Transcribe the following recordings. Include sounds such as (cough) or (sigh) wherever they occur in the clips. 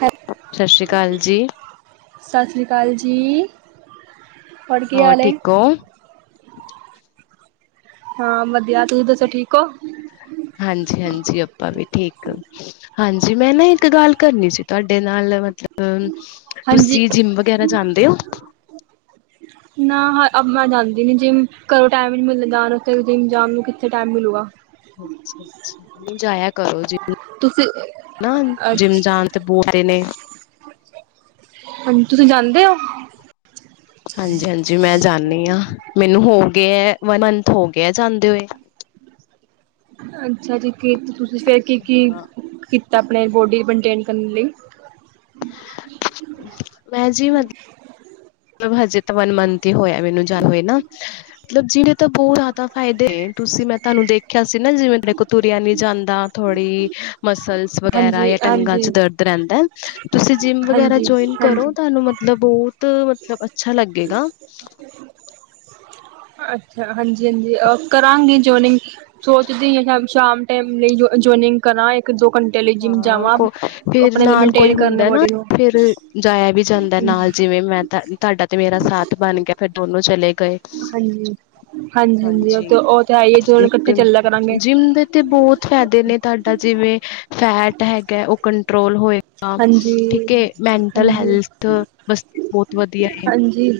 ਹੈ, ਸਤਿ ਸ੍ਰੀ ਅਕਾਲ ਜੀ। ਸਤਿ ਸ਼੍ਰੀ ਅਕਾਲ ਜੀ। ਕੀ ਹੋਰ ਹਾਲ ਹੈ ਠੀਕ ਉ ਹਾਂ ਵਧੀਆ, ਤੁਸੀਂ ਦੱਸੋ ਠੀਕ ਹੋ। ਹਾਂਜੀ-ਹਾਂਜੀ ਆਪਾਂ ਵੀ ਠੀਕ। ਹਾਂਜੀ, ਮੈਂ ਨਾ ਇੱਕ ਗੱਲ ਕਰਨੀ ਸੀ। ਤੁਹਾਡੇ ਨਾਲ ਮਤਲਬ ਅਮ, ਹਾਂਜੀ ਤੁਸੀਂ ਜਿੰਮ ਵਗੈਰਾ ਜਾਂਦੇਓ ਨਾ ਹ ਅਬ ਮੈਂ, ਜਾਂਦੀ ਨੀ ਜਿੰਮ ਘਰੋਂ ਟਾਈਮ ਹੀ, ਨੀ ਮਿਲਦਾ ਜਾਣ ਵਾਸਤੇ, ਜਿੰਮ ਜਾਣ ਨੂੰ ਕਿੱਥੇ ਟਾਈਮ ਮਿਲੇਗਾ? ਅੱਛਾ-ਅੱਛਾ, ਨਹੀਂ ਜਾਇਆ ਕਰੋ ਤੁਸੀਂ ਜਿੰਮ। ਜਿਮ ਅੱਛਾ ਜਾਨ ਤੇ ਬੋਲਦੇ ਨੇ ਹਾ, ਤੁਸੀਂ ਜਾਦੇ ਓ ਹਾਂਜੀ-ਹਾਂਜੀ, ਮੈਂ ਜਾਂਦੀ ਹਾਂ। ਮੈਨੂੰ ਹੋ ਗਏ ਹੈ, ਵਨ ਮੰਥ ਹੋ ਗਿਆ ਜਾਂਦੇ ਹੋਏ। ਅੱਛਾ, ਜੀ ਕਿ ਤੁਸੀਂ ਫਿਰ ਕੀ-ਕੀ ਹਾਂ ਕੀਤਾ, ਆਪਣੇ ਬੋਡੀ ਨੂੰ ਮੈਂਟੇਨ ਕਰਨ ਲਈ? ਵੈਸੇ ਵੱਧ ਮਤਲਬ, ਹਜੇ ਤਾਂ ਵਨ ਮੰਥ ਹੀ ਹੋਇਆ ਮੈਨੂੰ ਜਦ ਹੋਏ ਨਾ। ਮਤਲਬ ਜਿਹਦੇ ਤਾਂ ਬਹੁਤ ਜ਼ਿਆਦਾ ਫ਼ਾਇਦੇ ਤੁਸੀਂ ਮੈਂ ਤੁਹਾਨੂੰ ਦੇਖਿਆ ਸੀ ਨਾ ਜਿਵੇ ਮੇਰੇ ਕੋ ਤੁਰਿਆਂ ਨੀ ਜਾਂਦਾ ਥੋੜੀ ਮਸਲਸ ਵਗੈਰਾ ਹਾਂਜੀ ਜਾਂ ਹਾਂਜੀ ਟੰਗਾਂ'ਚ ਦਰਦ ਰਹਿੰਦਾ, ਤੁਸੀਂ ਜਿੰਮ ਵਗੈਰਾ ਹਾਂਜੀ ਜੋਈਨ ਕਰੋ। ਹਾਂਜੀ ਤੁਹਾਨੂੰ ਮਤਲਬ ਬਹੁਤ ਮਤਲਬ ਅੱਛਾ ਲੱਗੇਗਾ। ਅੱਛਾ, ਹਾਂਜੀ-ਹਾਂਜੀ ਕਰਾਂਗੇ ਜੋਇਨਿੰਗ। ਸੋਚਦੀ ਆਂ ਸ਼ਾਮ ਟਾਈਮ ਲਈ ਜੋਈਨਿੰਗ ਕਰਾਂ। ਇੱਕ-ਦੋ ਘੰਟੇ ਲਈ ਜਿੰਮ ਹਾਂ ਜਾਵਾਂ, ਕੋ ਫਿਰ ਆਪਣੇ ਲਈ ਨਾਲ ਕੋਈ ਮੇਨਟੇਨ ਕਰਨ ਹੁੰਦਾ ਨਾ ਬੋਡੀ ਨੂੰ। ਫਿਰ ਜਾਇਆ ਵੀ ਜਾਂਦਾ ਹਾਂਜੀ ਨਾਲ ਜਿਵੇਂ, ਮੈਂ ਤਾਂ ਤੁਹਾਡਾ ਤੇ ਮੇਰਾ ਸਾਥ ਬਣ ਗਿਆ ਫੇਰ ਦੋਨੋ ਚਲੇ ਗਏ। ਹਾਂਜੀ ਉਹ ਹਾਂਜੀ, ਤੇ ਉਹ ਤੇ ਹੈ ਹੀ ਦੋਨੋ ਇੱਕ ਇਕੱਠੇ ਚੱਲਿਆ ਕਰਾਂਗੇ ਜਿੰਮ ਦੇ- ਦੇ ਬਹੁਤ ਫਾਇਦੇ ਨੇ ਤੁਹਾਡਾ ਜਿਵੇਂ ਫੈਟ ਹੈਗਾ ਉਹ ਕੰਟਰੋਲ ਹੋਏ। ਹਾਂ, ਹਾਂਜੀ ਠੀਕ ਏ ਮੈਂਟਲ ਹਾਂਜੀ ਹੈਲਥ ਵਾਸਤੇ ਬਹੁਤ ਵਧੀਆ ਏ। ਹਾਂਜੀ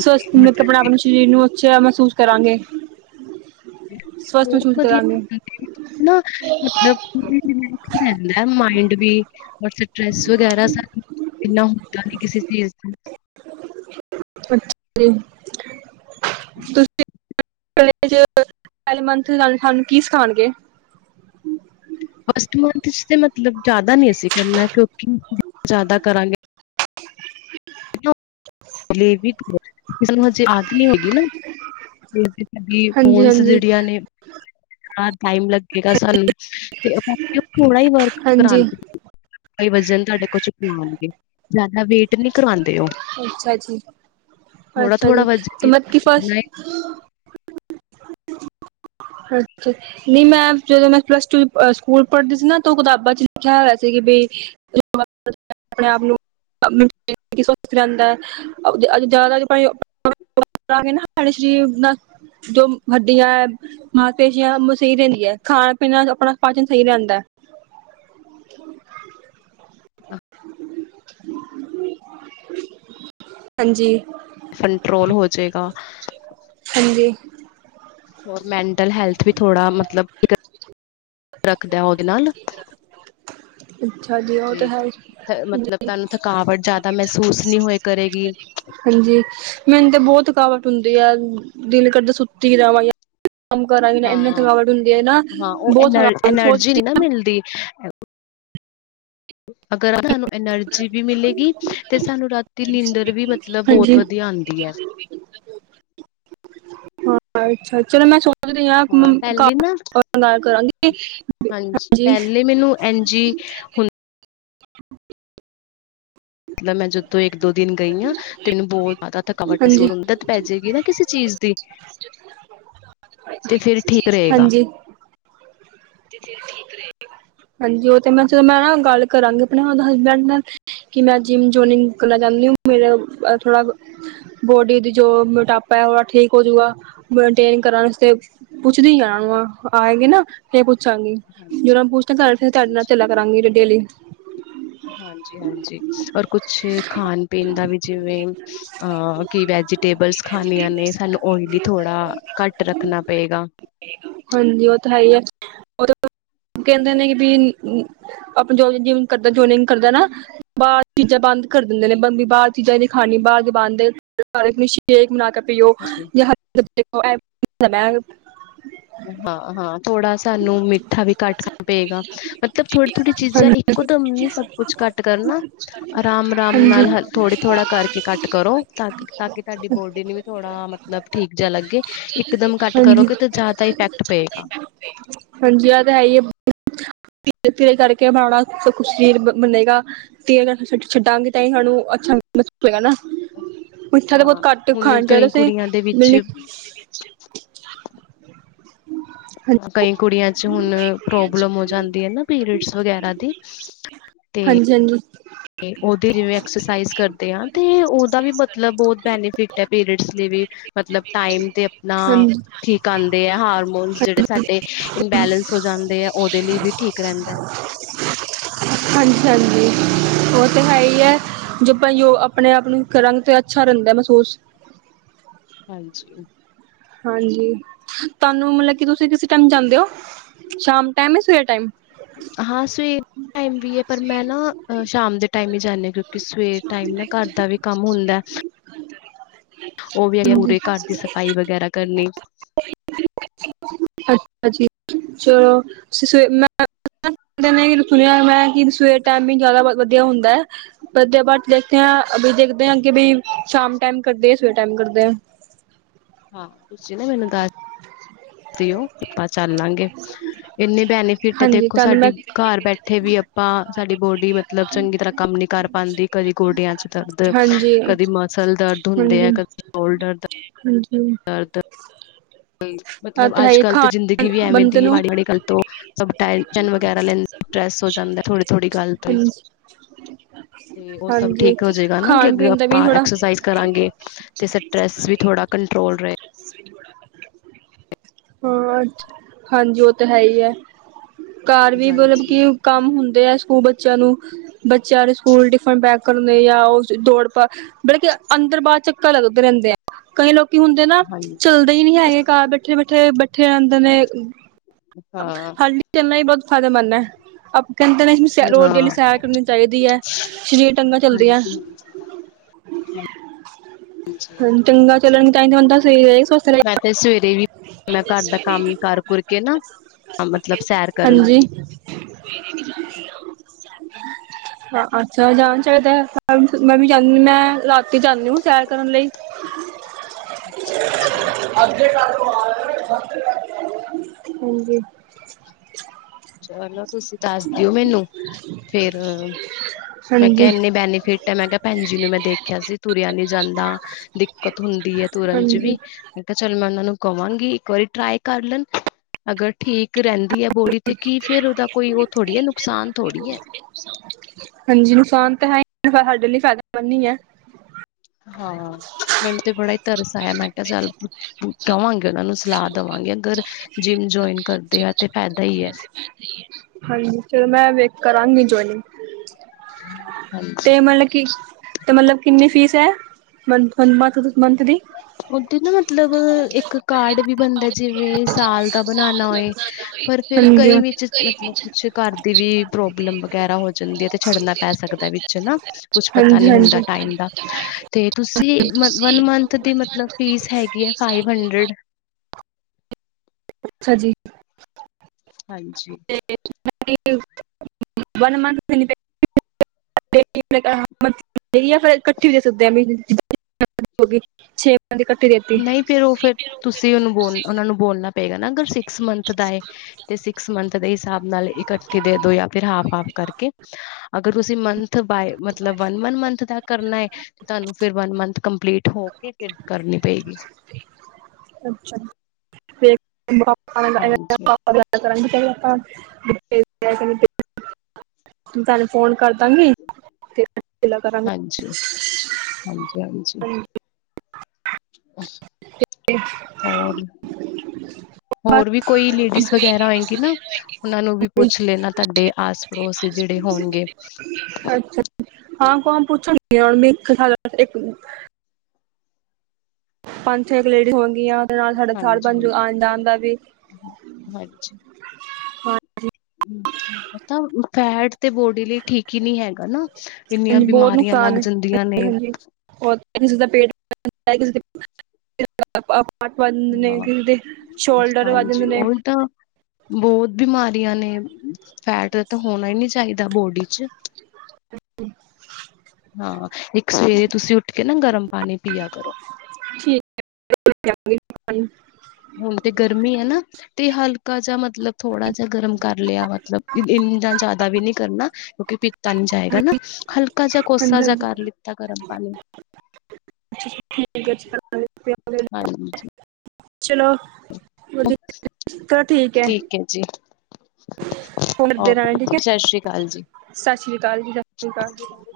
ਸਵਸਥ ਮਤਲਬ ਆਪਣਾ ਆਪਣੇ ਸਰੀਰ ਨੂੰ ਅੱਛਾ ਮਹਿਸੂਸ ਕਰਾਂਗੇ। ਸਵਸਥ ਬਹੁਤ ਮਹਿਸੂਸ ਵਧੀਆ। ਕਰਾਂਗੇ ਹੈਨਾ ਮਤਲਬ (unintelligible) ਰਹਿੰਦਾ ਮਾਇੰਡ ਵੀ। ਸਟਰੈਸ ਵਗੈਰਾ ਇਨਾ ਹੁੰਦਾ ਨ ਕਿਸੇ ਚੀਜ਼ ਦਾ। ਅੱਛ ਜੀ, ਤੁਸੀਂ (unintelligible) (unintelligible) ਪਹਿਲੇ ਮੰਥ'ਚ ਸਾਨੂੰ ਕੀ ਸਿਖਾਉਣਗੇ? ਫਸ਼ਟ ਮੰਥ'ਚ ਤੇ ਮਤਲਬ ਜ਼ਿਆਦਾ ਨੀ ਅਸੀਂ ਕਰਨਾ ਕਿਉਂਕਿ ਜ਼ਿਆਦਾ ਕਰਾਂਗੇ ਵਿਕ ਕਿਸੇ ਨੂੰ ਹਜੇ ਆਦਤ ਨੀ ਹੋਗੀ ਨਾ। ਵੀਕ ਸਾਡੀ ਹਾਂਜੀ ਬੋੰਸ ਹਾਂਜੀ ਜਿਹੜੀਆਂ ਨੇ ਹਾਂ ਟਾਈਮ ਲੱਗੇਗਾ ਸਾਨੂੰ, ਤੇ ਆਪਾ ਥੋੜਾ ਹੀ ਵਰਕ ਹਾਂਜੀ ਕਰਾਦੇ। ਕੋਈ ਵਜ਼ਨ ਤੁਹਾਡੇ ਕੋਲ ਚੁੱਕਵਾਨ ਗੇ ਜ਼ਿਆਦਾ ਵੇਟ ਨਹੀਂ ਕਰਵਾਉਂਦੇ ਉ। ਅੱਛਾ ਜੀ-ਅੱਛਾ ਥੋੜਾ ਜੀ ਤੇ ਵਜ਼ਨ ਮੰਧ ਕੀ ਆਪਣਾ ਫਸ਼ਟ ਅੱਛਾ। ਨੀ, ਮੈਂ ਜਦੋਂ ਮੈਂ ਪਲੱਸ ਟੂ ਸਕੂਲ ਪੜ੍ਹਦੀ ਸੀ ਨਾ ਤਾਂ ਉ ਕਿਤਾਬਾਂ'ਚ ਲਿਖਿਆ ਹੋਇਆ ਸੀ ਕਿ ਬਈ (unintelligible) ਆਪਣੇ ਆਪ ਨੂੰ ਸਵਸਥ ਰਹਿੰਦਾ ਹੈ, ਅੱਜ ਜ਼ਿਆਦਾ ਕਿਉਂਕਿ ਸਾਡੇ ਸਰੀਰ ਨਾਲ ਜੋ ਹਡੀਆਂ ਹੈ ਮਾਸਪੇਸ਼ੀਆਂ ਸਹੀ ਰਹਿੰਦੀਆਂ, ਖਾਣ-ਪੀਣਾ ਆਪਣਾ ਪਾਚਨ ਸਹੀ ਰਹਿੰਦਾ। (inaudible) ਹਂਜੀ। ਕੰਟਰੋਲ ਹੋ ਜਾਏਗਾ। ਹੰਜੀ। ਹੋਰ ਮੈਂਟਲ ਹੈਲਥ ਵੀ ਥੋੜਾ ਮਤਲਬ ਰੱਖਦਾ ਉਹਦੇ ਨਾਲ। ਅੱਛਾ ਜੀ, ਉਹ ਤਾਂ ਹੈਈ। ਮਤਲਬ ਤੁਹਾਨੂੰ ਥਕਾਵਟ ਜਿਆਦਾ ਮਹਿਸੂਸ ਨਹੀਂ ਹੋਏ ਕਰੇਗੀ। ਹੰਜੀ, ਮੈਨੂੰ ਤੇ ਬਹੁਤ ਥਕਾਵਟ ਹੁੰਦੀ ਏ ਦਿਲ ਕਰਦਾ ਸੁੱਤੀ ਰਵਾਂ। ਕੰਮ ਕਰਾਗੀ ਨਾ, ਇੰਨਾ ਹਾਂ ਥਕਾਵਟ ਹੁੰਦੀ ਹੈ ਨਾ ਬਹੁਤ ਥਕਾਵਟ ਸੋਚਦੀ ਇਨਾ ਮਿਲਦੀ। (unintelligible) ਅਗਰ ਸਾਨੂੰ ਐਨਰਜੀ ਵੀ ਮਿਲੇਗੀ ਤੇ ਸਾਨੂ ਰਾਤੀ ਨੀਂਦਰ ਵੀ ਮਤਲਬ ਬਹੁਤ ਹਾਂਜੀ ਵਧੀਆ ਆਦੀਏ। ਹਾਂ, ਅੱਛਾ ਚਲੋ ਮੈਂ ਸੋ ਸੋਚਦੀ ਆਂ ਮੈ ਹਾਂ ਪਹਿਲੇ ਨਾ ਘਰ ਗੱਲ ਕਰਾਂਗੀ, ਹਾਂਜੀ। ਹੰਜੀ, ਹੁਣ (unintelligible) ਮਤਲਬ ਮੈਂ ਜਦੋਂ ਇੱਕ-ਦੋ ਦਿਨ ਗਈਆ। ਮੈਨੂੰ ਬਹੁਤ ਜ਼ਿਆਦਾ ਥਕਾਵਟ ਹਾਂਜੀ ਮਹਿਸੂਸ ਹੋਈ, ਆਦਤ ਪੈ ਜੇਗੀ ਨਾ ਕਿਸੇ ਚੀਜ਼ ਦੀ। ਤੇ ਫਿਰ ਠੀਕ ਰਹੇਗਾ। ਹਾਂਜੀ (unintelligible) ਹਾਂਜੀ, ਉਹ ਤੇ ਮੈਂ ਚਲੋ ਮੈਂ ਨਾ ਗੱਲ ਕਰਾਂਗੀ ਆਪਣੇ ਉ ਹਸਬੈਂਡ ਨਾਲ ਕਿ ਮੈਂ ਜਿਮ ਜੋਇਨਿੰਗ ਕਰਨਾ ਚਾਹੁੰਦੀ ਹ ਮੇਰਾ ਥੋੜਾ ਬੋਡੀ ਦੀ ਜੋ ਮੋਟਾਪਾ ਹੈ ਉਹ ਤੋੜਾ ਠੀਕ ਹੋਜੂਗਾ, ਮੇਨਟੇਨ ਕਰਨ ਵਸਤੇ ਪੁੱਛਦੀਆਂ ਇੰਨਾਨੰ, ਆਏ ਗੇਨਾ ਫੇ ਪੁੱਛਾਂਗੀ, ਜੇ ਪੁੱਛਕੇ ਤੁਆਡੇ ਨਾਲ ਚਲਾਂ ਕਰਾਂਗੀ ਡੇਲੀ। ਹੰਜੀ-ਹੰਜੀ, ਔਰ ਕੁਛ ਖਾਣ-ਪੀਣ ਦਾ ਵੀ ਜਿਵੇਂ ਅਹ ਕਿ ਵੈਜੀਟਟੇਬਲਸ ਖਾਣੀਆਂ ਨੇ ਸਾਨੂੰ ਔਈਲੀ ਥੋੜਾ ਘੱਟ ਰੱਖਣਾ ਪਏਗਾ। ਹਾਂਜੀ, ਉਹ ਤਾਂ ਹੈ ਹੀ ਹੈ ਉਹ ਤੇ ਕਹਿੰਦੇ ਨੇ ਕਿ ਵੀ ਆਪਾਂ ਜੋ ਜਿਮ ਕਰਦਾ ਜੋ ਨਹੀ ਕਰਦਾ ਨਾ ਬਾਹਰ ਚੀਜ਼ਾਂ ਬੰਦ ਕਰ ਦਿੰਦੇ ਨੇ ਬਾਹਰ ਚੀਜ਼ਾਂ ਨਹੀਂ ਖਾਣੀਆਂ ਬਾਰ ਦੀਆਂ ਚੀਜ਼ਾਂ ਬੰਦ ਏ (inaudible) ਹਾਂ-ਹਾਂ ਥੋੜਾ ਸਾਨੂੰ ਮਿੱਠਾ ਵੀ ਘੱਟ ਖਾਣਾ ਪਏਗਾ ਮਤਲਬ ਥੋੜੀ- ਥੋੜੀ ਚੀਜ਼ਾਂ ਇੱਕੋ ਹਾਂਜੀ ਦਮ ਨਹੀ ਸਭ ਕੁਛ ਘੱਟ ਕਰਨਾ। ਆਰਾਮ -ਆਰਾਮ ਨਾਲ ਥੋੜਾ- ਥੋੜਾ ਕਰਕੇ ਘਟ ਕਰੋ ਤਾਂ ਤਾਂ ਕਿ ਤੁਹਾਡੀ ਬੋਡੀ ਨੂੰ ਵੀ ਥੋੜਾ ਮਤਲਬ ਠੀਕ ਜਾ ਲੱਗੇ, ਇੱਕ ਦਮ ਘੱਟ ਹਾਂਜੀ ਕਰੋਗੇ ਤੇ ਜਾਦਾ ਇਫੈਕਟ ਪਏਗਾ। ਹਾਂਜੀ ਇਹ ਤਾਂ ਹੈ ਈ ਏ ਧੀਰੇ -ਧੀਰੇ ਕਰਕੇ ਬਨਾਉਣਾ ਤਾਂ ਸਰੀਰ ਬਣੇਗਾ ਤੇ ਅਗਰ ਛੱਡਾਂਗੇ ਤਾਂ ਹੀ ਸਾਨੂੰ ਅੱਛਾ ਮਿੱਠਾ ਤੇ ਬਹੁਤ ਹਾਂ ਘੱਟ ਹੁਣ ਖਾਣਾ ਚਾਹੀਦਾ ਕਈ ਸੀ ਕੁੜੀਆਂ ਦੇ ਵਿੱਚ (inaudible) ਕਈ ਕੁੜੀਆਂ ਚ ਹੁਣ ਪ੍ਰੋਬਲਮ ਹੋ ਜਾਂਦੀ ਹੈ ਨਾ ਪੀਰੀਅਡਸ ਵਗੈਰਾ ਦੀ ਹਾਂਜੀ-ਹਾਂਜੀ ਉਦੇਂ ਜਿਵੇਂ ਐਕਸਾਈਜ਼ ਕਰਦੇ ਹਾਂ ਤੇ, ਉਹਦਾ ਵੀ ਮਤਲਬ ਬਹੁਤ ਬੈਨੀਫਿਟ ਏ ਪੀਰੀਅਡਸ ਲਈ ਵੀ ਮੱਤਲਬ ਟਾਈਮ ਤੇ ਆਪਨਾ ਹਾਂਜੀ ਇਕ ਆਦੇਂ ਹੈ ਹਾਰਮੋਨਸ ਜਿਹੜੇ ਸਾਡੇ ਇੰਨਬਲੈਂਸ ਹੋ ਜਾਂਦੇ ਆ, ਉਹਦੇ ਲਈ ਵੀ ਠੀਕ ਰਹਿੰਦਾ ਹਾਂਜੀ- ਹਾਂਜੀ ਉਹ ਤੇ ਹੈਈ ਏ ਜੇ ਆਪਾਂ ਆਪਨੇ ਆਪ ਨੂੰ ਕਰਾਂਗੇ ਤੇ ਅੱਛਾ ਰਹਿੰਦੇ ਮਹਿਸੂਸ ਹਾਂਜੀ ਹਾਂਜੀ, ਤਹਾਨੂੰ ਮਤਲਬ ਕੀ ਤੁਸੀਂ ਕਿਸ ਟੈਮ ਜਾਂਦੇ ਹੋ ਸ਼ਾਮ ਟੈਮ ਯਾ ਸਵੇਰ ਟੈਮ ਹਾਂ, ਸਵੇਰ ਟੈਮ ਵੀ ਏ ਪਰ ਮੈਂ ਨਾਂ ਸ਼ਾਮ ਦੇ ਟੈਮ ਹੀ ਜਾਂਦੇ ਕਿਉਂਕਿ ਸਵੇਰ ਟੈਮ ਨਾ ਘਰ ਦਾ ਵੀ ਕੰਮ ਹੁੰਦਾ ਉਵੀ ਹੇਗੇਆਂ ਹਾਂਜੀ ਪੂਰੇ ਘਰ ਦੀ ਸਫ਼ਾਈ ਵਗੈਰਾ ਕਰਨੀ ਅੱਛਾ ਜੀ ਚਲੋ ਅਸੀਂ ਸਵੇਰ ਟਾਈਮਿੰਗ ਜਾਂਦਾ ਵਧੀਆ ਹੁੰਦਾ ਹੈ। ਵਧੀਆ ਦੇਖਦੇ ਹਾ ਅਭੀ ਦੇਖਦੇ ਕਿ ਸ਼ਾਮ ਟੈਮ ਕਰਦੇ ਆ ਸਵੇਰੇ ਟੈਮ ਕਰਦੇ ਆ- ਹਾਂ ਤੁਸੀਂ ਨਾਂ ਮੈਨੂੰ ਦੱਸ ਦਿਓ ਆਪਾਂ ਚੱਲਾਂਗੇ ਇੰਨੇ ਬੈਨੀਫਿਟ ਏ ਹਾਂਜੀ ਦੇਖੋ ਤੁਹਾਨੂੰ ਮੈਂ ਸਾਡੀ ਘਰ ਬੈਠੇ ਵੀ ਆਪਾਂ ਸਾਡੀ ਬੋਡੀ ਮਤਲਬ ਚੰਗੀ ਤਰ੍ਹਾਂ ਕੰਮ ਨੀ ਕਰ ਪਾਉਂਦੀ ਕਦੀ ਗੋਡਿਆਂ ਚ ਦਰਦ ਹਾਂਜੀ ਕਦੀ ਮਸਲ ਦਰਦ ਹੁੰਦੇ ਏ ਹਾਂਜੀ ਕਦੇ ਸ਼ੋਲਡਰ ਦਾ ਹਾਂਜੀ ਦਰਦ ਇਹ ਮਤਲਬ ਤਾਂ ਹੈ ਹੀ ਅਜ-ਕਲ ਖਾਣ ਜ਼ਿੰਦਗੀ ਵੀ ਐਵੇਂ ਬੰਦੇ ਦੀ ਨੂੰ ਮਾੜੀ-ਮਾੜੀ ਗੱਲ ਤੋਂ ਸਭ ਟੈਸ਼ਨ ਵਗੈਰਾ ਲੈਂਦੇ ਸਟ੍ਰੈੱਸ ਹੋ ਜਾਂਦਾ ਥੋੜੀ-ਥੋੜੀ ਗੱਲ ਤੋਂ ਹੀ, ਹਾਂਜੀ ਤੇ ਉਹ ਸਭ ਹਾਂਜੀ ਠੀਕ ਹੋ ਜਾਏਗਾ ਨਾ ਕੀ ਖਾਣ ਅੱਗੇ ਪੀਣ ਦਾ ਵੀ ਆਪਾਂ ਥੋੜਾ ਐਕਸਰਸਾਈਜ਼ ਕਰਾਂਗੇ ਤੇ, ਸਟਰੈਸ ਵੀ ਥੋੜਾ ਕੰਟਰੋਲ ਰਹੇ (unintelligible) ਹੋਰ ਹਾਂਜੀ ਉਹ ਤੇ ਹੈ ਹੀ ਏ ਘਰ ਵੀ ਮੱਤਲਬ ਹਾਂਜੀ ਕੀ ਕੰਮ ਹੁੰਦੇ ਏ ਸਕੂਲ ਬੱਚਿਆਂ ਨੂੰ ਬੱਚਿਆਂ ਦੇ ਸਕੂਲ ਟਿਫਿਨ ਪੈਂਕ ਕਰਨੇ, ਜਾਂ ਉਹ ਦੌੜ ਪਾ ਕਿ ਅੰਦਰ-ਬਾਹਰ ਚੱਕਰ ਲਗਦੇ ਰਹਿੰਦੇ ਆ। ਕਈ ਲੋਕੀ ਹੁੰਦੇ ਨਾ ਹਾਂਜੀ ਚੱਲਦੇ ਹੀ ਨਹੀਂ ਹੈਗੇ, ਘਰ ਬੈਠੇ -ਬੈਠੇ -ਬੈਠੇ ਰਹਿੰਦੇ ਨੇ। ਹਾਂ ਹਾਲੇ ਤਾਂ ਇਤਨਾ ਹੀ ਬਹੁਤ ਫਾਇਦੇਮੰਦ ਹੈ। ਆਪਾਂ ਕਹਿੰਦੇ ਨੇ ਰੋਜ਼ ਹਾਂ ਡੇਲੀ ਸੈਰ ਕਰਨੀ ਚਾਹੀਦੀ ਹੈ, ਸ਼ਰੀਰ ਟੰ। ਗਾ ਚੱਲਦੀ ਆ। ਹੈ ਹਾਂ ਟੰਗਾ ਚੱਲਣ ਤਾਂ ਤਾਂ ਬੰਦਾ ਸਹੀ ਰਹਿ ਸਵਸਥ ਰਹਿ ਮੈਂ ਤੇ ਸਵੇਰੇ ਵੀ ਮੈਂ ਘਰ ਦਾ ਕੰਮ ਕਰ ਕੁੁਰ ਕੇ ਨਾ ਮਤਲਬ ਸੈਰ ਕਰਨ ਲੱਗੀ। ਦੀਦੀ ਕੀ ਕਰ ਰਹੇ ਹੋ ਸਾਨੂੰ? ਹਾਂ ਅੱਛਾ ਜਾਣਾ ਚਾਹੀਦਾ, ਮੈਂ ਵੀ ਜਾਂਦੀ ਮੈਂ ਰਾਤੀ ਜਾਂਦੀ ਹੁੰ ਸੈਰ ਕਰਨ ਲਈ। ਅੱਛਾ -ਅੱਛਾ। ਅੱਗੇ ਕਰ ਲਓ। ਕੰਮ ਤੇ ਜਾਣਦੇ ਆ। ਹਾਂਜੀ। ਚਲੋ, ਤੁਸੀਂ ਦੱਸ ਦਿਓ ਮੈਨੂੰ, ਫੇਰ ਮੈਂ ਹਾਂਜੀ ਕਿਹਾ ਇੰਨੀ ਬੈਨੀਫਿਟ ਹੈ, ਮੈਂ ਕਿਹਾ ਭੈਣ ਜੀ ਨੂੰ ਮੈਂ ਦੇਖਿਆ ਸੀ ਤੁਰਿਆ ਨਹੀਂ ਜਾਂਦਾ। ਦਿੱਕਤ ਹੁੰਦੀ ਹੈ ਤੁਰਨ ਚ ਵੀ। ਹਾਂਜੀ ਮੈਂ ਕਿਹਾ ਚੱਲ ਮੈਂ ਉਹਨਾਂ ਨੂੰ ਕਵਾਂਗੀ ਇੱਕ ਵਾਰੀ ਟਰਾਈ ਕਰ ਲੈਣ, ਅਗਰ ਠੀਕ ਰਹਿੰਦੀ ਹੈ। ਬੋਡੀ ਤੇ ਕੀ ਫੇਰ ਉਹਦਾ ਕੋਈ ਉਹ ਥੋੜੀ ਏ ਨੁਕਸਾਨ ਥੋੜ੍ਹੀ ਏ। ਹਾਂਜੀ, ਨੁਕਸਾਨ ਤੇ ਹੈ ਨੀ ਸਾਡੇ ਲਈ ਫਾਇਦੇਮੰਦ ਹੀ ਹੈ। ਹਾਂ, ਮੈਨੂੰ ਤੇ ਬੜਾ ਹੀ ਤਰਸ ਆਇਆ, ਮੈਂ ਕਿਹਾ ਚੱਲ। ਕਵਾਂਗੇ ਉਹਨਾਂ ਨੂੰ ਸਲਾਹ ਦੇਵਾਂਗੇ, ਅਗਰ ਜਿੰਮ ਜੁਆਇਨ ਕਰਦੇ ਆ ਤੇ ਫਾਇਦਾ ਹੀ ਹੈ। ਹਾਂਜੀ, ਫਿਰ ਮੈਂ ਵੇਖ ਕਰਾਂਗੀ ਜੁਆਇਨ। ਤੇ ਹਾਂਜੀ ਮਤਲਬ ਕਿ ਅਤੇ, ਮਤਲਬ ਕਿੰਨੀ ਫ਼ੀਸ ਹੈ ਮੰ ਮੰਥ ਦੀ? ਉੱਥੇ ਨਾ ਮਤਲਬ ਇੱਕ ਕਾਰਡ ਵੀ ਬਣਦਾ ਜਿਵੇਂ ਸਾਲ ਕਬਨਾ ਨਾ ਹੋਏ ਪਰ ਫਿਰ ਹਾਂਜੀ ਕਈ ਵਿੱਚ ਮਤਲਬ ਕੁਛ ਘਰ ਦੀ ਵੀ ਪ੍ਰੋਬਲਮ ਵਗੈਰਾ ਹੋ ਜਾਂਦੇ ਤੇ ਛੱਡਨਾ ਪੈ ਸਕਦਾ ਵਿੱਚ ਹਨਾ, ਕੁਛ ਪਤਾ ਹਾਂਜੀ ਨੀ ਹੁੰਦਾ ਹਾਂਜੀ ਟਾਈਮ ਦਾ। ਤੇ ਤੁਸੀਂ ਮਤਲਬ ਮਥੰ ਦੀ ਮਤਲਬ ਫੀਸ ਹੈਗੀ ਹੈ ਫਾਈਵ ਹੰਡਰਡ। ਅੱਛਾ ਜੀ। ਹਾਂਜੀ। ਏ ਮੈਂ ਕਿਹਾ ਵਨ ਮੰਥ ਨਹੀਂ ਤੇ ਨੇ ਕਿਹਾ ਹਮ (unintelligible) ਇਹੀ ਹੈ ਫਿਰ ਇਕੱਠੀ ਦੇ ਸਕਦੇ ਹਾਂ, ਮਹੀਨਿਆਂ ਦੀ ਛੇ। ਇਹਨਾਂ ਦੀ ਇਕੱਠੀ ਦੇ ਨਹੀਂ ਪੇ ਉਹ ਫਿਰ ਤੁਸੀਂ ਉਹਨੂੰ ਬੋਲ ਉਹਨਾ ਨੂੰ ਬੋਲਣਾ ਪਏਗਾ, ਨਾ ਅਗਰ ਸਿਕਸ ਮੰਥ ਦਾ ਏ ਤੇ ਸਿਕਸ ਮੰਥ ਦੇ ਹਿਸਾਬ ਨਾਲ ਇਕੱਠੇ ਦੇ ਦੋ ਜਾਂ ਫਿਰ ਹਾਫ ਹਾਫ ਕਰਕੇ। ਅਗਰ ਤੁਸੀਂ ਮੰਥ ਬਾਏ ਮਤਲਬ ਵਨ ਮੰਥ ਦਾ ਕਰਨਾ ਹੈ ਤੁਹਾਨੂੰ ਫਿਰ ਵਨ ਮੰਥ ਕੰਪਲੀਟ ਹੋ ਕੇ ਫਿਰ ਕਰਨੀ ਪਏਗੀ। ਅੱਛਾ। ਮੈਨੂੰ ਪਾਪਾ ਨਾਲ ਹਾਂਜੀ ਗੱਲ ਕਰਾਂਗੀ, ਪਹਿਲਾਂ ਆਪਾਂ ਫੇਰ ਕੀ ਕਰਾਂਗੇ। ਤੁਹਾਨੂੰ ਫੋਨ ਕਰਦਾਂਗੀ। ਫੇਰ ਗੱਲਾਂ ਕਰਾਂਗੇ ਹਾਂਜੀ ਹਾਂਜੀ ਹਾਂਜੀ ਹੂੰ। ਹੋਰ ਹੋਰ ਵੀ ਕੋਈ ਲੇਡੀਜ਼ਸ ਵਗੈਰਾ ਹੋਏਗੀ ਨਾ, ਉਹਨਾਂ ਨੂੰ ਵੀ ਪੁੱਛ ਲੈਣਾ ਤੁਹਾਡੇ ਆਸ ਪੜੋਸ ਜਿਹੜੇ ਹੋਣਗੇ। ਅੱਛਾ ਹਾਂ ਕੌਣ ਪੁੱਛਾਂਗੀ ਮੈਂ ਇੱਕ ਨੂੰ ਪੰਜ- ਛੇ ਇੱਕ ਲੇਡੀ ਹੋਣਗਈਆਂ ਨਾਲ ਸਾਡਾ ਸਾਥ ਬਣ ਜਾਓ ਆਣ ਜਾਣ ਦਾ ਵੀ। ਅਜ ਹਾਂਜੀ ਪਤਾ ਓੜਤਾ ਹੈਟ ਤੇ ਬੋਡੀ ਲਈ ਠੀਕ। ਕੀ ਨਹੀਂ ਹੈਗਾ ਨਾ ਇੰਨੀਆਂ ਹਾਂਜੀ ਬਿਮਾਰੀਆਂ ਲੱਗ ਜਾਂਦੀਆਂ ਨੇ ਬੋਤ ਇੰਝ ਪੇਟ ਹੈਗਾ ਜੇ (unintelligible) ਫੇਰ ਪਾਟ ਵੱਧ ਹਾਂ ਜਾਂਦੇ ਨੇ ਸ਼ੋਲਡਰ ਵੱਧ ਜਾਂਦੇ ਨੇ ਬੋਤ ਬਿਮਾਰੀਆਂ ਨੇ ਫੈਟ ਤਾਂ ਹੋਣਾ ਹੀ ਨੀ ਚਾਹੀਦਾ ਬੋਡੀ ਚ। ਅਸੀਂ (unintelligible) ਹਾਂ ਇੱਕ ਸਵੇਰੇ ਤੁਸੀਂ ਉੱਠ ਕੇ ਨਾ ਗਰਮ ਪਾਣੀ ਪੀਆ ਕਰੋ। ਠੀਕ (unintelligible) ਹੁਣ ਤੇ ਗਰਮੀ ਹੈ ਨਾ। ਤੇ ਹਲਕਾ ਜਿਹਾ ਮਤਲਬ ਥੋੜਾ ਜਿਹਾ ਗਰਮ ਕਰ ਲਿਆ ਮਤਲਬ ਇੰਨਾ ਜ਼ਿਆਦਾ ਵੀ ਨੀ ਕਰਨਾ। ਕਿਉਂਕਿ ਪੀਤਾ ਨੀ ਜਾਏਗਾ ਨਾ, ਹਲਕਾ ਜਿਹਾ ਕੋਸਾ ਜਿਹਾ ਕਰ ਲਿੱਤਾ ਗਰਮ ਪਾਣੀ। (unintelligible) ਠੀ ਹਾਂਜੀ ਚਲੋ। ਵਧੀਆ ਚਲ ਠੀਕ ਹੈ। ਹੁਨ ਓਕੇ ਬਣਾਣਗੇ ਜੀ ਸਤਿ ਸ੍ਰੀ ਅਕਾਲ ਜੀ ਸਤਿ ਸ੍ਰੀ ਅਕਾਲ ਜੀ, ਸਤਿ ਸ੍ਰੀ ਅਕਾਲ।